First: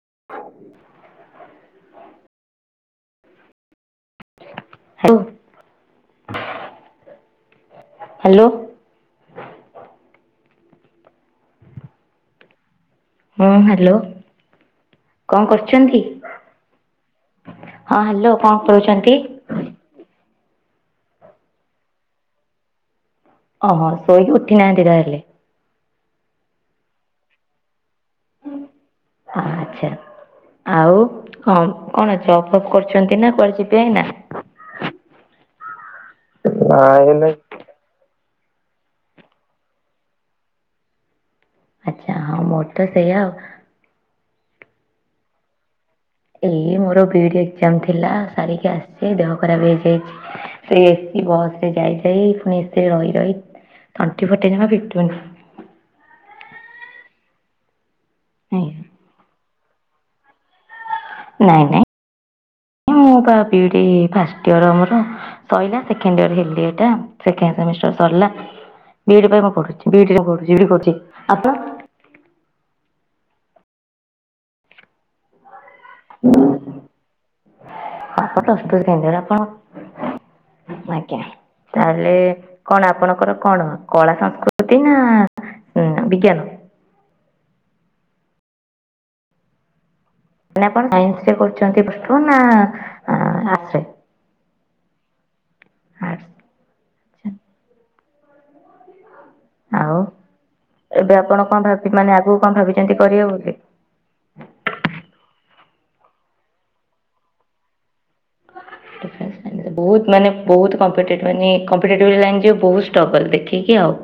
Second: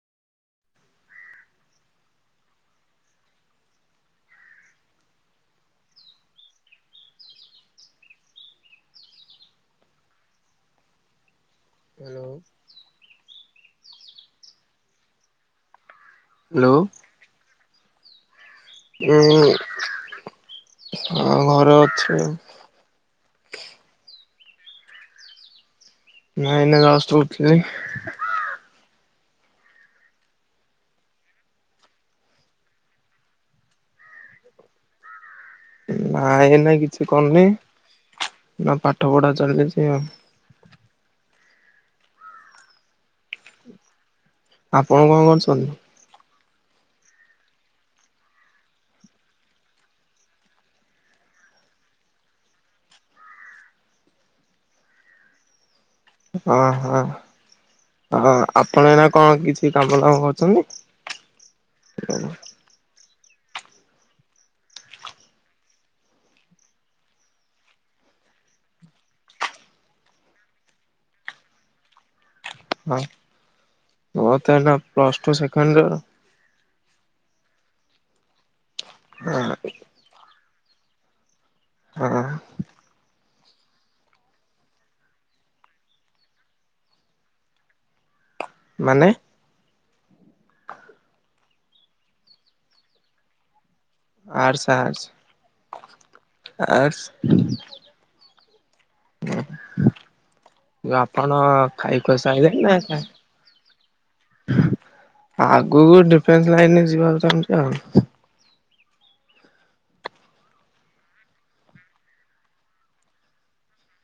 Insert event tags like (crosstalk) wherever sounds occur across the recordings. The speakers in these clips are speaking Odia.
। ହାଲୋ। ହାଲୋ। ହ୍ୟାଲୋ। ହଁ ହାଲୋ, କଣ କରୁଚନ୍ତି? ଲୋ ହଁ ହ୍ୟାଲୋ କଣ କରୁଛନ୍ତି? ଏ ଘରେ ଅଛି ଆଉ। ଓହୋ! ଶୋଇକି ଉଠି ନାହାନ୍ତି ତାହେଲେ? ନାଇଁ ଏଇନେ ଜଷ୍ଟ ଉଠିଲି। ଆଚ୍ଛା। ଆଉ କଣ କଣ ଜବ୍ ଫପ୍ କରୁଚନ୍ତି ନା କୁଆଡେ ଯିବେ ଏଇନା? ହ ନାଇଁ ଏଇନା କିଛି କରନି। ନା ପାଠ ପଢା ଚାଲିିଚି ଆଉ। ଆଚ୍ଛା ହଁ ମୋର ତ ସେଇଆ ଆଉ। ଆପଣ କଣ କରୁଛନ୍ତି? ଏଇ ମୋର ବିଇଡି ଏକ୍ଜାମ ଥିଲା ସାରିକି ଆସିଚି। ଦେହ ଖରାପ ହେଇଯାଇଛି। ସେ ଏସି ବସ୍ ରେ ଯାଇ ଯାଇ ପୁଣି ସେ ରହି ରହି ତଣ୍ଟି ଫଣ୍ଟି ଜମା ଫିଟୁନି। ଓହୋ, ଓ ଆପଣ ଏଇନା କଣ କିଛି କାମ ଦାମ କରୁଛନ୍ତି? ନାଇଁ ନାଇଁ (unintelligible) ମୁଁ ପା ବିଇଡି ଫାର୍ଷ୍ଟ ଇୟର୍ ମୋର ସଇଲା। ସେକଣ୍ଡ ଇୟର୍ ହେଲି ଏଟା ସେକେଣ୍ଡ ସେମିଷ୍ଟାର ସର ସଲା ବିଇଡି ପାଇଁ ମୁଁ ପଢୁଛି। ବିଇଡି ରେ ପଢୁଚି ବୋଲି କରୁଚି। ଆପଣ? ମୋ ତ ଏବେ plus two second year. (unintelligible) Plus two second year year ଆପଣ, ଆଜ୍ଞା। ତାହାଲେ ହଁ କଣ ଆପଣଙ୍କର କଣ କଳା ସଂସ୍କୃତି ନା ଉଁ, ବିଜ୍ଞାନ? ମାନେ? ମାନେ ଆପଣ ସାଇନ୍ସରେ କରୁଚନ୍ତି ପ୍ଲସ୍ ଟୁ ନା ଅଁ, ଆର୍ଟ୍ସ ରେ? Arts, arts, arts arts. ଆଉ ଏବେ ଆପଣ କଣ ଭାବି ଖାଇ ମାନେ ଖୁଆ ଆଗକୁ କଣ ସାଇଲେଣି ନା ଭାବିଚନ୍ତି କରିବେ ବୋଲି? (inaudible) ଆଗକୁ ଡିଫେନ୍ସ ଲାଇନ୍ ରେ ଯିବାକୁ ଚାହୁଁଚି ଆଉ। ଡିଫେନ୍ସ ମାନେ ସେ ବହୁତ ମାନେ ବହୁତ କମ୍ପିଟେଟିଭ ଲାଇନ୍ ଯେ ବହୁ ଷ୍ଟ୍ରଗଲ ଦେଖିକି ଆଉ।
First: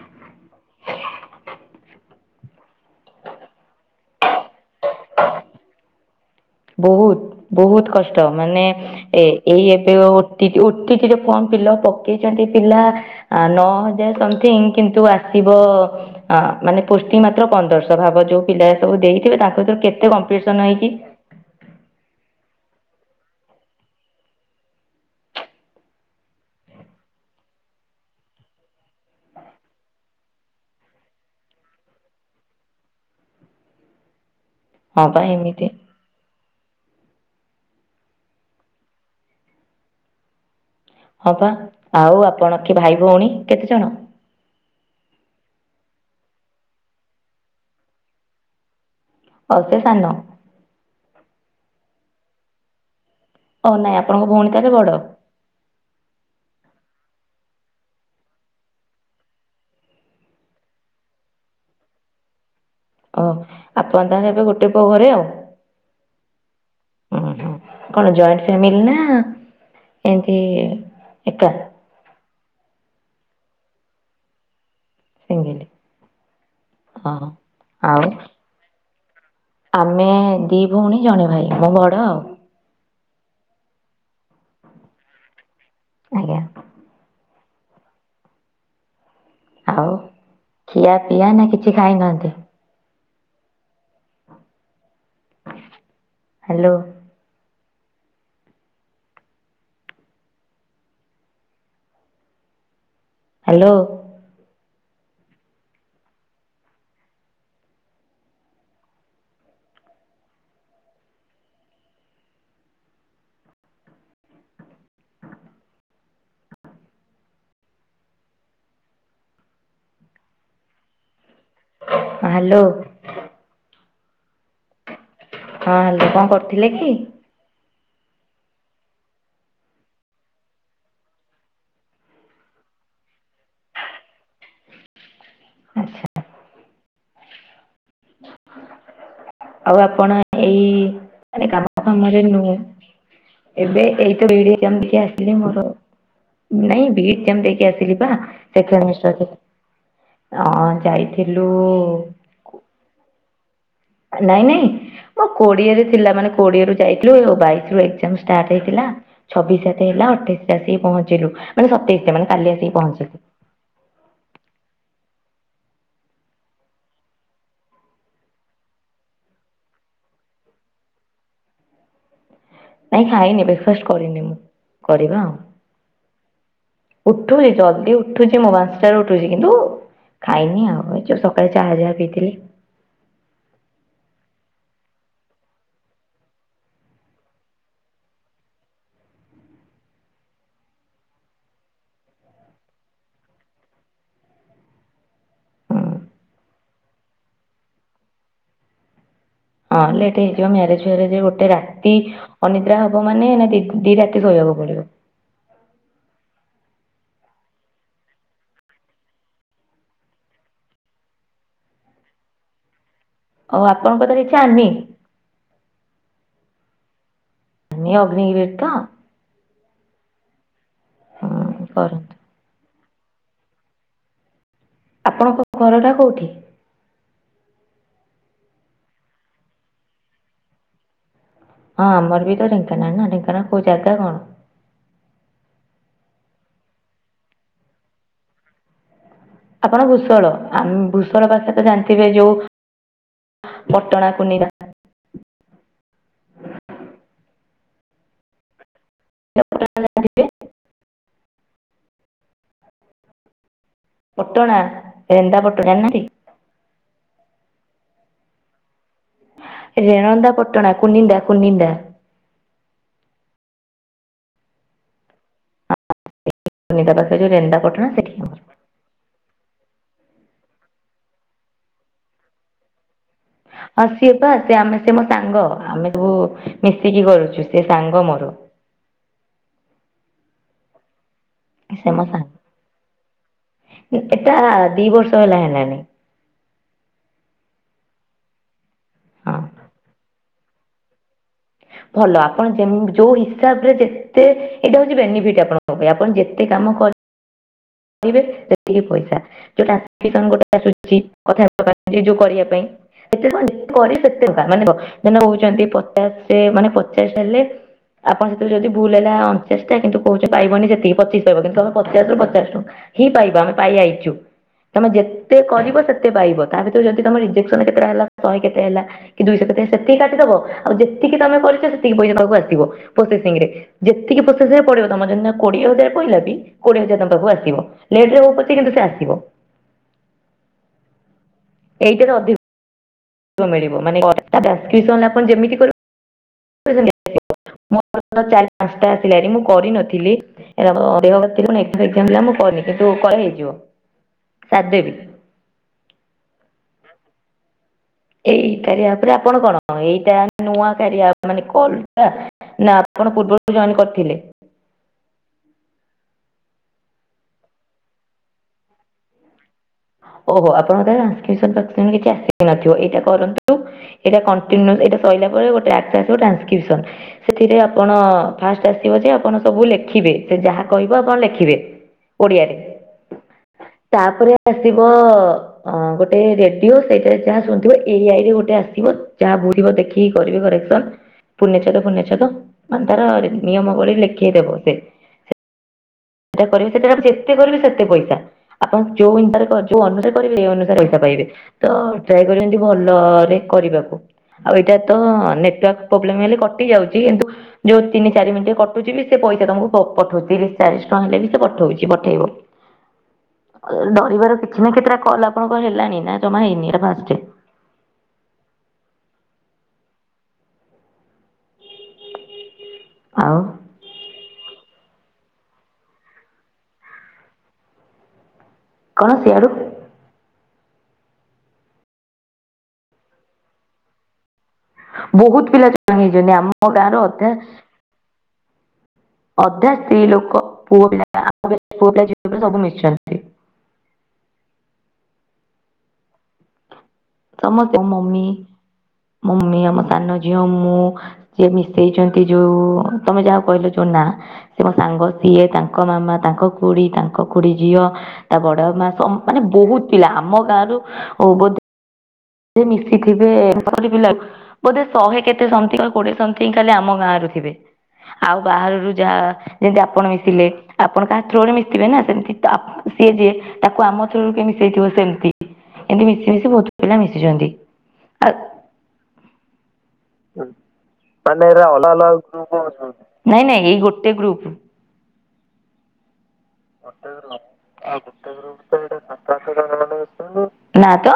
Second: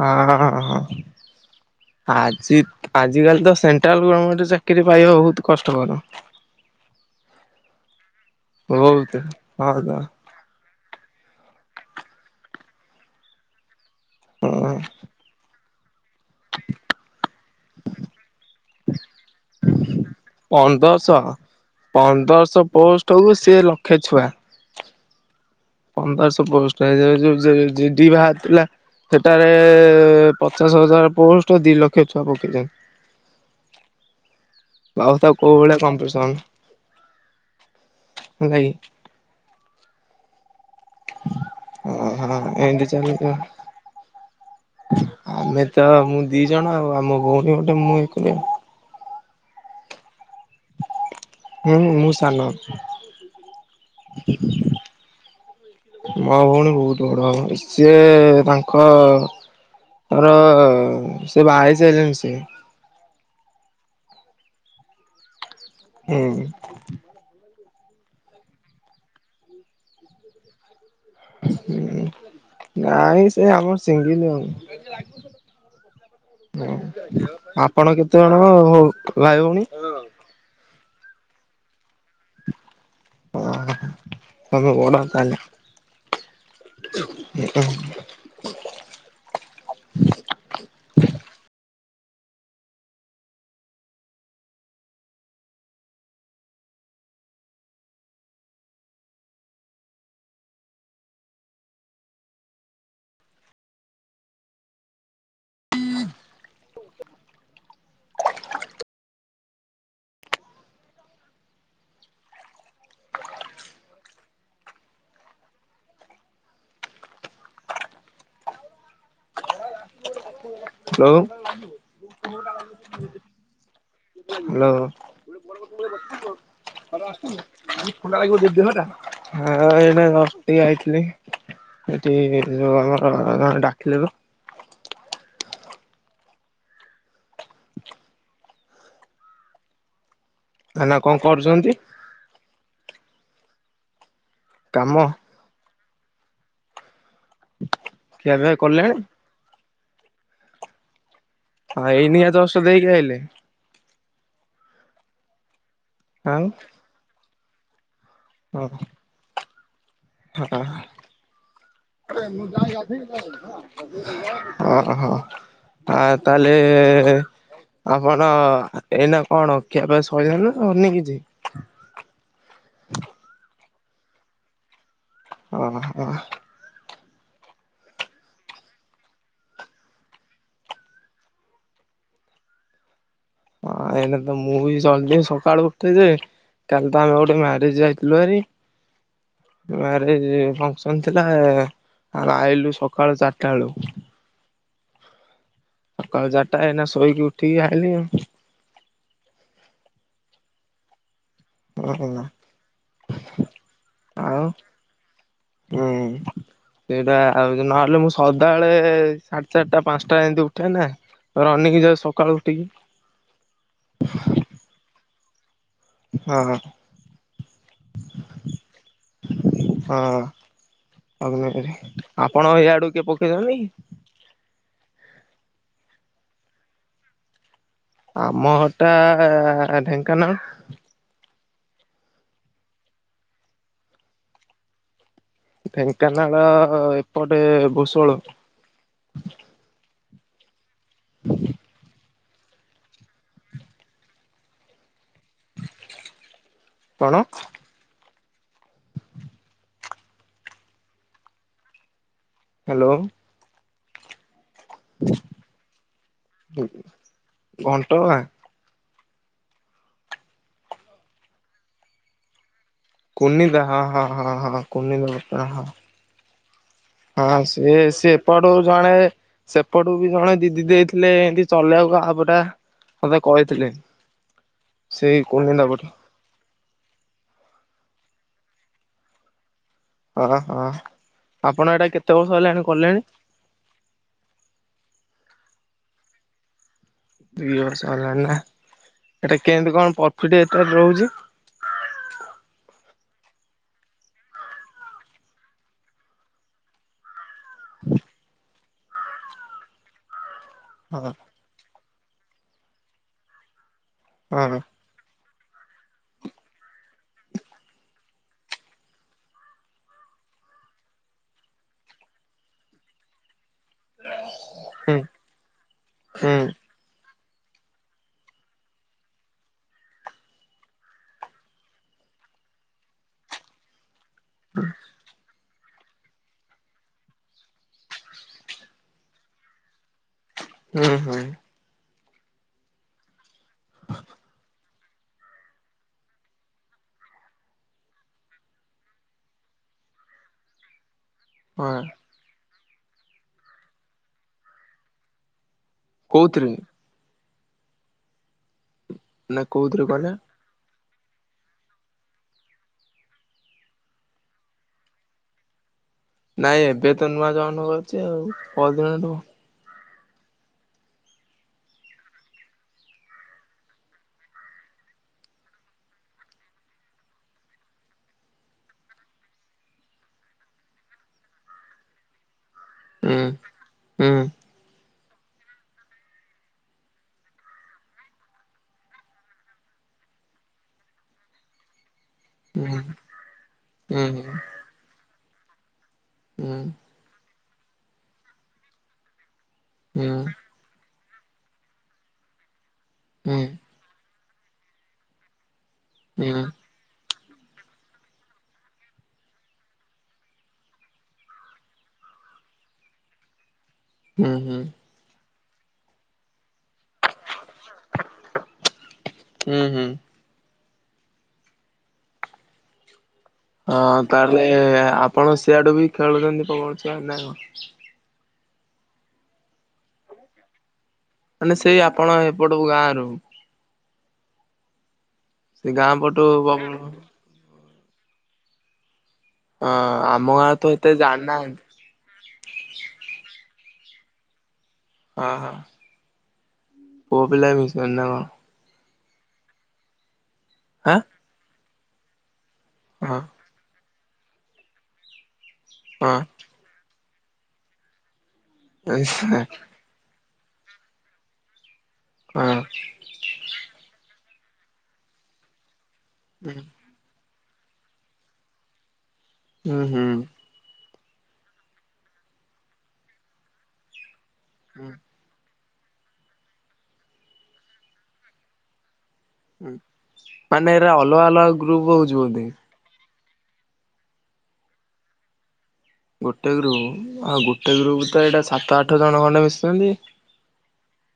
ହଁ, ହୋ, ହୋ, ହଁ। ଆଜି ଆଜିକାଲି ତ ସେଣ୍ଟ୍ରାଲ ଗର୍ମେଣ୍ଟ ଚାକିରି ପାଇବା ବହୁତ କଷ୍ଟକର। ବହୁତ ବହୁତ କଷ୍ଟ ମାନେ ବହୁତ ଏ ଏଇ ହଁ ତ ଏବେ ପା ଓଟିଇଟି ଓଟିଇଟି ଯୋ ଫର୍ମ ଫିଲପ୍ ପକେଚନ୍ତି ପିଲା ଆ, ନଅ ହଜାର ସମଥିଙ୍ଗ ହଁ କିନ୍ତୁ ଆସିବ ହଁ ମାନେ ପୁଷ୍ଟିଂ ମାତ୍ର ପନ୍ଦରଶ ଭାବ ଯୋଉ ପିଲା ଏସବୁ ଦେଇଥିବେ ତାଙ୍କ ଭିତରୁ କେ ତେ କମ୍ପିସନ ହେଇକି ପନ୍ଦରଶହ ପନ୍ଦରଶହ ପୋଷ୍ଟ କୁ ସିଏ ଲକ୍ଷେ ଛୁଆ। ପନ୍ଦରଶହ ପୋଷ୍ଟ ହେଇ ଯୋଉ ଯୋଉ ଯେ ଯି ଡିଭା ଥିଲା ସେଟାରେ ପଚାଶ ହଜାର ପୋଷ୍ଟ ଦି ଲକ୍ଷ ଛୁଆ ପକେଇଚନ୍ତି। ହ ଆଉ ତ କୋଉ ଭଳିଆ କମ୍ପିଡସନ। ହେଲାକି। ହଁ ପା, ଆଉ ଆପଣ କି ଏମିତି ଭାଇ ଚାଲିଛି ଭଉଣୀ କେତେ ଜଣ? ଆମେ ତ, ମୁଁ ଦି ଜଣ ଆଉ, ଆମ ଭଉଣୀ ଗୋଟେ ମୁଁ ଏକରେ ଆଉ ଅ (unintelligible) ସେ ସାନ ହଁ ମୁ, ମୁ, ସାନ ହ ନାଇଁ, ଆପଣଙ୍କ ଭଉଣୀ ତାରେ ବଡ ମୋ ଭଉଣୀ ବହୁତ ବଡ, ଭଉଣୀ, ସିଏ ତାଙ୍କ ମୋର ସେ ବାହା ହେଇ ସାଇଲେଣି ସେ ଓହ, ଆପଣ ତାହାଲେ ଏବେ ଗୋଟେ ପୁଅ ଘରେ, ଆଉ ହୁଁ ଉଁ ହୁଁ କଣ ଜଏଣ୍ଟ ଫ୍ୟାମିଲି ନା ଏମତି ହ ଏକା ନାଇଁ ସେ ଆମର ସିଙ୍ଗିଲ ସିଙ୍ଗିଲି ଓହୋ। (unintelligible) ଆପଣ ଆଉ କେତେ ଜଣ ହଉ ଭାଇ ଭଉଣୀ? ଆମେ ଦି ଭଉଣୀ, ଜଣେ ଭାଇ, ମୁଁ ବଡ ଆଉ ହ ସମେ କଡତାାନ (unintelligible) ଆଜ୍ଞା। ଏ (unintelligible) ଆଉ ଖିଆ ପିଆ ନା କିଛି ଖାଇନାହାନ୍ତି? ହାଲୋ ହାଲୋ ହୁ (unintelligible) ହାଲୋ ହାଲୋ ହଁ ହଁ ହାଲୋ କଣ କରଥିଲେ କି? କଣ୍ଡ ଯ ଏଇ ଯଇଥିଲି (unintelligible) ସେଠି ଯୋଉ ଆମର ଡାକିଲେ ତ ଆଚ୍ଛା ଆଉ ଆପଣ ଏଇ, ଭାଇନା କଣ ମାନେ କାମ କରୁଛନ୍ତି? ଫାମରେ ନୁହେଁ ଏବେ କାମ ଏଇ ଆସିଲି, ମୋର ନାଇଁ ଖିଆ ପିଆ କଲେଣି? ଆସ ଯାଇ (unintelligible) ହଁ ଏଇନିଆ ଦଷ ଦେଇକି ଆଇଲେ। ନାଇଁ ନାଇଁ ମୋ କୋଡିଏରେ ଥିଲା, ମାନେ ଆଉ କୋଡିଏରୁୁ ଯାଇଥିଲୁ ଆ ବାଇଶି ରୁ ଏକଜାମ ଷ୍ଟାର୍ଟ ହେଇଥିଲା, ଛବିଶ ହେଲା, ଅଠେଇଶରେ ଆସିକି ପହଞ୍ଚିଲୁ, ମାନେ ସତେଇଶରେ, ମାନେ କାଲି ଆସିକି ପହଞ୍ଚିଲୁ। ହହୋ ଆ ତାହେଲେ ଆପଣ ଏଇନା କଣ ଅ ଖିଆପିଆ ସରିଲାନି ନା ସରିନି କିଛି? ନାଇଁ ଖାଇନି, ବ୍ରେକଫାଷ୍ଟ କରନି ମୁଁ। କରିବା ଆଉ। ଓ ହ ଉଠୁଛି ଜଲ୍ଦି ଉଠୁଛି, ମୁଁ ବାଞ୍ଚଟାରୁ ଉଠୁଛି କିନ୍ତୁ ଖାଇନି ଆଉ ଏ ଯୋଉ ସକାଳେ ଯାହା ଯାହା ପିଇ ଥିଲି। ହଁ ଏଲେ ତ ମୁଁ ବି ଚାଲଛି ସକାଳ ଉଠେ ଯେ କାଲି ତ ଆମେ ଗୋଟେ ମ୍ୟାରେଜ ଯାଇଥିଲୁ ହାରି ମାରେଜ ଫଙ୍କସନ ଥିଲା। ଆ ଆଇଲୁ ସକାଳୁ ଚାରିଟା ବେଳୁ ହୁଁ। ଆଉ ସକାଳ ଚାରିଟା, ଏନା ଶୋଇକି ଉଠିକି ଆଇଲି ଆଉ ହଁ ଲେଟ ହେଇଯିବ ମ୍ୟାରେଜ ଫ୍ୟାରେଜ ଗୋଟେ ରାତି ଆଉ। ଅନିଦ୍ରା ହବ ମାନେ ନା ଦି ରାତି ଆଉ ଶୋଇବାକୁ ପଡିବ? ହୁଁ। ସେଇଟା ଆଉ ନହେଲେ ମୁଁ ସଦାଳେ ସାଢେ ଚାରିଟା ପାଞ୍ଚଟା ଏମିତି ଉଠେ ନା। ର ଅନକି ଯାଏ ସକାଳୁ ଉଠିକି। ହଉ ଆପଣଙ୍କ ତାର ଇଚଛାନି? (unintelligible) ହଁ ହ। ଅଗ୍ନିବିର ତ ହଁ ହୁଁ କରନ୍ତୁ। ଆପଣ ଏଇଆଡୁ- କେଏ ପକ୍ଷେ ଯାଉନି ଆପଣଙ୍କ ଘରଟା କୋଉଠି? ଆମ ହଟା ଢେଙ୍କାନାଳ। ହଁ ଆମର ବି ତ ଢେଙ୍କନାଳ ଢେଙ୍କାନାଳ କୋଉ ଜାଗା କଣ? ଢେଙ୍କାନାଳ ଏପଟେ ଭୂଷଳ ରୁ। ଆପଣ ଭୂଷଳ ଆମେ ଭୂଷଳ ପାସ ତ ଜାଣିଥିବେ ଏ ଯୋଉଁ ପଟଣା କୁନିନ୍ଦା। କଣ (inaudible) ହ୍ୟାଲୋ ପାଟଣା ରେଣାନ୍ଦାପଟଣା ନାଁ କି? ଘଣ୍ଟଗାଁ? ରେଣନ୍ଦା ପଟଣା କୁନିନ୍ଦା କୁନିନ୍ଦା। କନିନ୍ଦା ହଁ ହଁ ହଁ ହଁ କନିନ୍ଦା ପଟଣା ହଁ। କୁନିନ୍ଦା ପାଖରେ ଯୋଉ ହଁ ରେନ୍ଦା ସିଏ ପଟଣା ସେ ସେଠି ଆମର ଏପଟୁ ଜଣେ ସେପଟୁ ବି ଜଣେ ଦିଦି ଦେଇଥିଲେ ଏମତି ଚଲେଇ ବାକୁ ଆପ ଟା। ମତେ କହିଥିଲେ ହଁ ସିଏ ପା ସେ ଆମେ ସ ମୋ ସେଇ ସାଙ୍ଗ କୁନିଦା ପଟୁ ଆମେ ସବୁ ମିଶିକି କରୁଛୁ ସେ ସାଙ୍ଗ ମୋର ହଁ ହଁ। ଆପଣ ଏଇଟା ସେ ମୋ କେତେ ସାଙ୍ଗ ବର୍ଷ ହେଲାଣି କଲେଣି? ଏଟା ଦି ବର୍ଷ ହେଲା ହେଲାଣି ଦି ବର୍ଷ ହେଲା ନାଁ ଏଟା ହଁ କେମିତି କଣ ପ୍ରଫିଟି ଏଟା ରହୁଛି? ଭଲ ଆପଣ ଯେମ ଯୋଉ ହିସାବରେ ଯେତେ ଏଇଟା ହଉଛି ବେନିଫିଟ ଆପଣଙ୍କ ପାଇଁ ଆପଣ ଯେତେ କାମ କର। ପଇସା ଯୋଉଟା ଗୋଟେ ଆସୁଛି ହଁ କଥା ଯ ଯୋଉ କରିବା ପାଇଁତେ ଯେ ସେତେ ଟଙ୍କା ହଁ ମାନେ କହେହୁ ପଚାଶ ମାନେ ପଚାଶ ହେଲେ ଆପଣ ସେଥିରୁ ଯଦି ଭୁଲ ହେଲା ଅଣାଶ ଟା କିନ୍ତୁ କହୁଛଛି ପାଇବନି ସେତିକି ପଚିଶ ପାଇହ କିନ୍ତୁମେ ପଚାଶ ରୁ ପଚାଶଟୁ ହିଁ ପାଇବା ଆମେ ପାଇ ଆଇଛୁ ତମେ ହୁଁ ଯେତେ କରିବ ସେତେ ହୁଁ ପାଇବ ତା ଭିତରୁ ଯଦି ତମର କେତେଟା ହେଲା ଶହେ କେତେ ହେଲା କି ଦୁଇଶହ କେତେ ସେତିକି କାଟିଦବ ଆଉ ଯେତିକି ତମେ କରିଛ ସେତିକି ପଇସା ଆସିବ ପୋଷେସିଂ ରେ ଯେତିକି ପୋସେସ ପଡିବ ତମ ଦି କୋଡିଏ ହଜାର ପଇଲାବି କୋଡିଏ ହଜାର ତୁମ ପାଖକୁ ଆସିବ। ଲେଟରେ ହୋଉ ପଛେ ସେ ଆସିବ। ହୁଁ ହୁଁ। ଏଇଟାରେ ଅଧିକ ଅଧିକ ମିଳଵ ମାନେ ଟ୍ରଷକିଷାନ ଯେମିତି କରିବ (unintelligible) ମୋ ଚାରୀ ପାଞ୍ଚଟା ଆସିଲା ମୁଁ କରିନଥିଲି ଦେହ ମୁଁ କରନି କିନ୍ତୁ ହଁ ଏକ୍ସଜାମ ଥିଲା ମୁଁ କରିନି କିନ୍ତୁ ମୁଁ କରିଦେବି ସାରିଦେବି। କୋଉଥିରେ ଏଇ କାରିଆ ଆପ ରେ ଆପଣ ନା କଣ କୋଉଥିରେ କହିଲେ? ଏଇଟା ନୂଆ କାରିଆ ଆପ ମାନେ କଣ ଟା ନାଁ ଆପଣ ପୃବରୁ ଜଏନ କରିଥିଲେ। (unintelligible) ନାଇଁ ଏବେ ତ ନୂଆ ଜନ ହୋଉଛି ଆଉ ପଦିନଠୁ। ଓହୋ ଆପଣଙ୍କର ଟ୍ରାନ୍ସକିଷାନ ପାସକିସ କିଛି ଆସିନଥିବ ଏଇଟା କରନ୍ତୁ ଏଇଟା କଟିନିଉ ସଇଲାପରେ ଗୋଟେ ଟ୍ୟାକ୍ସ ଆସିବ ଟ୍ରାଷକିଶନ ସେଥିରେ ଆପଣ ଫାଷ୍ଟ ଆସିବ ଯେ ଆପଣ ସବୁ ଲେକି ସେ ଯାହା କହିବ ଆପଣ ଲେଖିବେ ଓଡିଆରେ ହୁଁ ହୁଁ। (unintelligible) ଗୋଟେ ରେଡିଓ ସେଇଟାରେ ଯାହା ଶୁଣୁଥିବ ଏଆଇ ରେ ଗୋଟେ ଆସିଥିବ ଯାହା ବୁଝପାରୁଥିବ ଦେଖିକି କରିବେ କରେକ୍ସନ ପୁନେଚ୍ଛେଦ ଫୁନେଛେ - ତ ହୁଁ ମାନେ ତାର ନିୟମ ଭଳି ଲେଖେଇଦବ ସେ ସେଟା କରିବେ ହୁଁ ସେଟା ଯେତେ କରିବେ ସେତେ ପଇସା ଆପଣ ଯୋଉଁ ଯୋଉ ଅନୁସାରେ କରିବେ ଏଇ ଅନୁସାରେ ପଇସା ପାଇବେ ତ ଟ୍ରାଏ କରିବେ ଭଲରେ କରିବାକୁ। ଆଉ ଏଇଟା ତ ନେଟୱାର୍କ ପ୍ରୋବ୍ଲେମ ହେଲେ କଟି ଯାଉଛି କିନ୍ତୁ ଯୋଉ ତିନି ଚାରି ମିନିଟ କଟୁଛି ବି ସେ ପଇସା ତମକୁ ପ-ପଠଉ ତିରିଶ ଚାଳିଶ ଟଙ୍କା ହେଲେ ବି ସେ ପଠଉଛି, ପଠେଇବ। ଡରିବାର କିଛି ନା କେତେଟା କଲ ଆପଣଙ୍କର୍ ହେଲାଣି ନା ଜମା ହେଇନି, ଏଇଟା ଫା (unintelligible) ହୁଁ ହୁଁ। ଆଉ ହଁ ତାହେଲେ ଆପଣ ସିଆଡୁ ବି ଖେଳୁଛନ୍ତି (unintelligible) ନା କଣ? କଣ ସିଆଡୁ? ମାନେ ସେଇ ଆପଣ ଏପଟୁ ଗାଁ ରୁ? ବହୁତ ସେ ପିଲା ଗାଁ (inaudible) ପଟୁ ହେଇଛନ୍ତି ଆମ ପବନ ଗାଁ ହଁ ର ଅଧେ ଅଧା ସ୍ତ୍ରୀ ଆମ ଲୋକ ଗାଁ ତ ପୁଅ ଏତେ ପିଲା ଆମ ଜାଣିନାହାନ୍ତି ପୁଅ ପିଲା ଝିଅ ପିଲା ସବୁ ମିଶଛନ୍ତି। ହଁ ହଁ। ପୁଅ ପିଲା ସମତେ ମିଶୁଛନ୍ତି ନା ମମି କଣ? ମମି, ଆମ ସାନ ଝିଅ, ମୁଁ, ଆଁ ଯିଏ ମିଶେଇଛନ୍ତି ଯୋଉ ହଁ ତମେ ଯାହା କହିଲ ଯୋଉ ନା ସେ ମୋ ସାଙ୍ଗ ସିଏ, ତାଙ୍କ ମାମା, ହଁ ତାଙ୍କ ଖୁଡି ତା ତାଙ୍କ କୁଡି ଝିଅ, ତା ବଡ ମା ସମ୍ ମାନେ ବହୁତ ପିଲା ଆମ ଗାଁରୁ ବୋଧ ହଁ ମିଶିଥିବେ ପିଲା ବୋଧେ ଶହେ କେତେ ସଂଥି କୋଡିଏ ସନ୍ଥୀ ଖାଲି ହୁଁ ଆମ ଗାଁ ରୁ ଥିବେ, ଆଉ ବାହାରରୁ ଯାହା ଯେମତି ଆପଣ ହୁଁ। ମିଶିଲେ। ଆପଣ କାହା ଥ୍ରୋ ରେ ମିଶିଥିବେ ନା ସେମିତି ତ ଆ ସିଏ ଯିଏ ତାକୁ ଆମ ଥ୍ରୋରୁ କିଏ ହୁଁ ମିଶେଇଥିବ ସେମିତି। ଏିମତି ମିଶି ମିଶି ବହୁତ ପିଲା ମିଶିଛନ୍ତି ଆ ହୁଁ। ମାନେ ଏରା ଅଲଗା ମାନେ ଏଇରା ଗ୍ରୁପ ଅଲଗା ହଉଛି ବୋଧେ। ଅଲଗା (unintelligible) ନାଇଁ ନାଇଁ ଏଇ ଗୋଟେ ଗ୍ରୁପ। ଗୋଟେ ଗ୍ରୁପ, ଆଉ ଗୋଟେ ଗ୍ରୁପ ତ ଏଇଟା ସାତ ଆଠ ଜଣ ଖଣ୍ଡେ ମିଶୁଛନ୍ତି। ନା ତ।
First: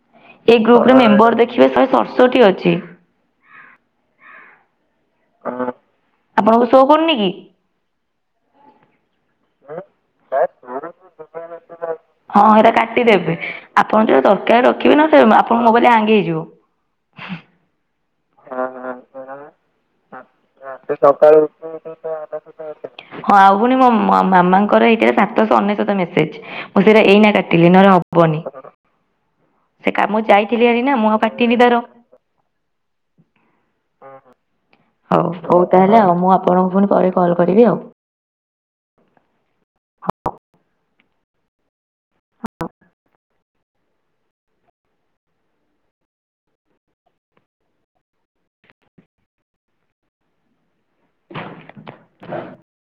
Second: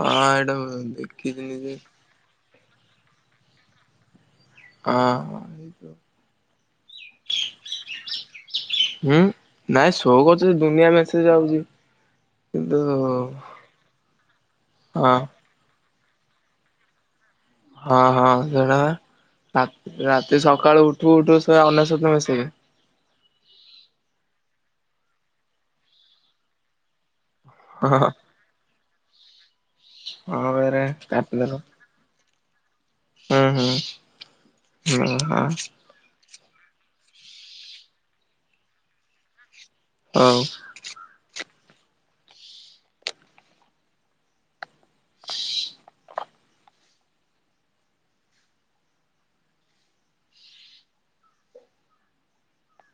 ହଁ ଏଇଟା ଏଇ ଗ୍ରୁପରେ ମେମ୍ବର ଦେଖିଥିଲି ଦେଖିବେ ଯେ ଶହେ ସତଷଠି ଅଛି। ହଁ ଆପଣଙ୍କୁ ସୋ କରୁନି କି? ହୁଁ ନାଇଁ ସୋ କରୁଛି ଯେ ଦୁନିଆ ମେଶଜ ଆଉଛି। ହଁ ସେଇଟା କିନ୍ତୁ କାଟିଦେବେ, ଆପଣ ଯୋଉ ଦରକାର ରଖିବେ ନା ହଁ ସେ ଆପଣ ମୋବାଇଲ ହାଙ୍ଗ ହେଇଯିବ। ହଁ ହଁ ସେଟା। ହା ରାତି ସକାଳୁ ଉଠୁ ଉଠୁ ସେ ଅନେଶତ୍ ମେସେଜ। ହଁ ଆଉ ପୁଣି ମୋ ମାମାଙ୍କର ଏଇଟା ସାତଶହ ଅନେଶତ ମେସେଜ, ମୁଁ ସେଇରା ଏଇନା କା ତି ହଁ ଦିନରେ ହଁ ହବନି। ସେ କାମଁ ହଁ ଯାଇଥିଲି ପରା ଏଇନା ମୁଁ ଆଉ କାଟିନି କାଟିଦେଲ ତାର ହୁଁ ହୁଁ ହଁ ହଉ ହଁ ହଉ ତାହେଲେ ଆଉ ମୁଁ ଆପ ଆପଣଙ୍କୁ ପୁଣି ପରେ କଲ୍ କରିବି ଆଉ। ହଉ। (inaudible)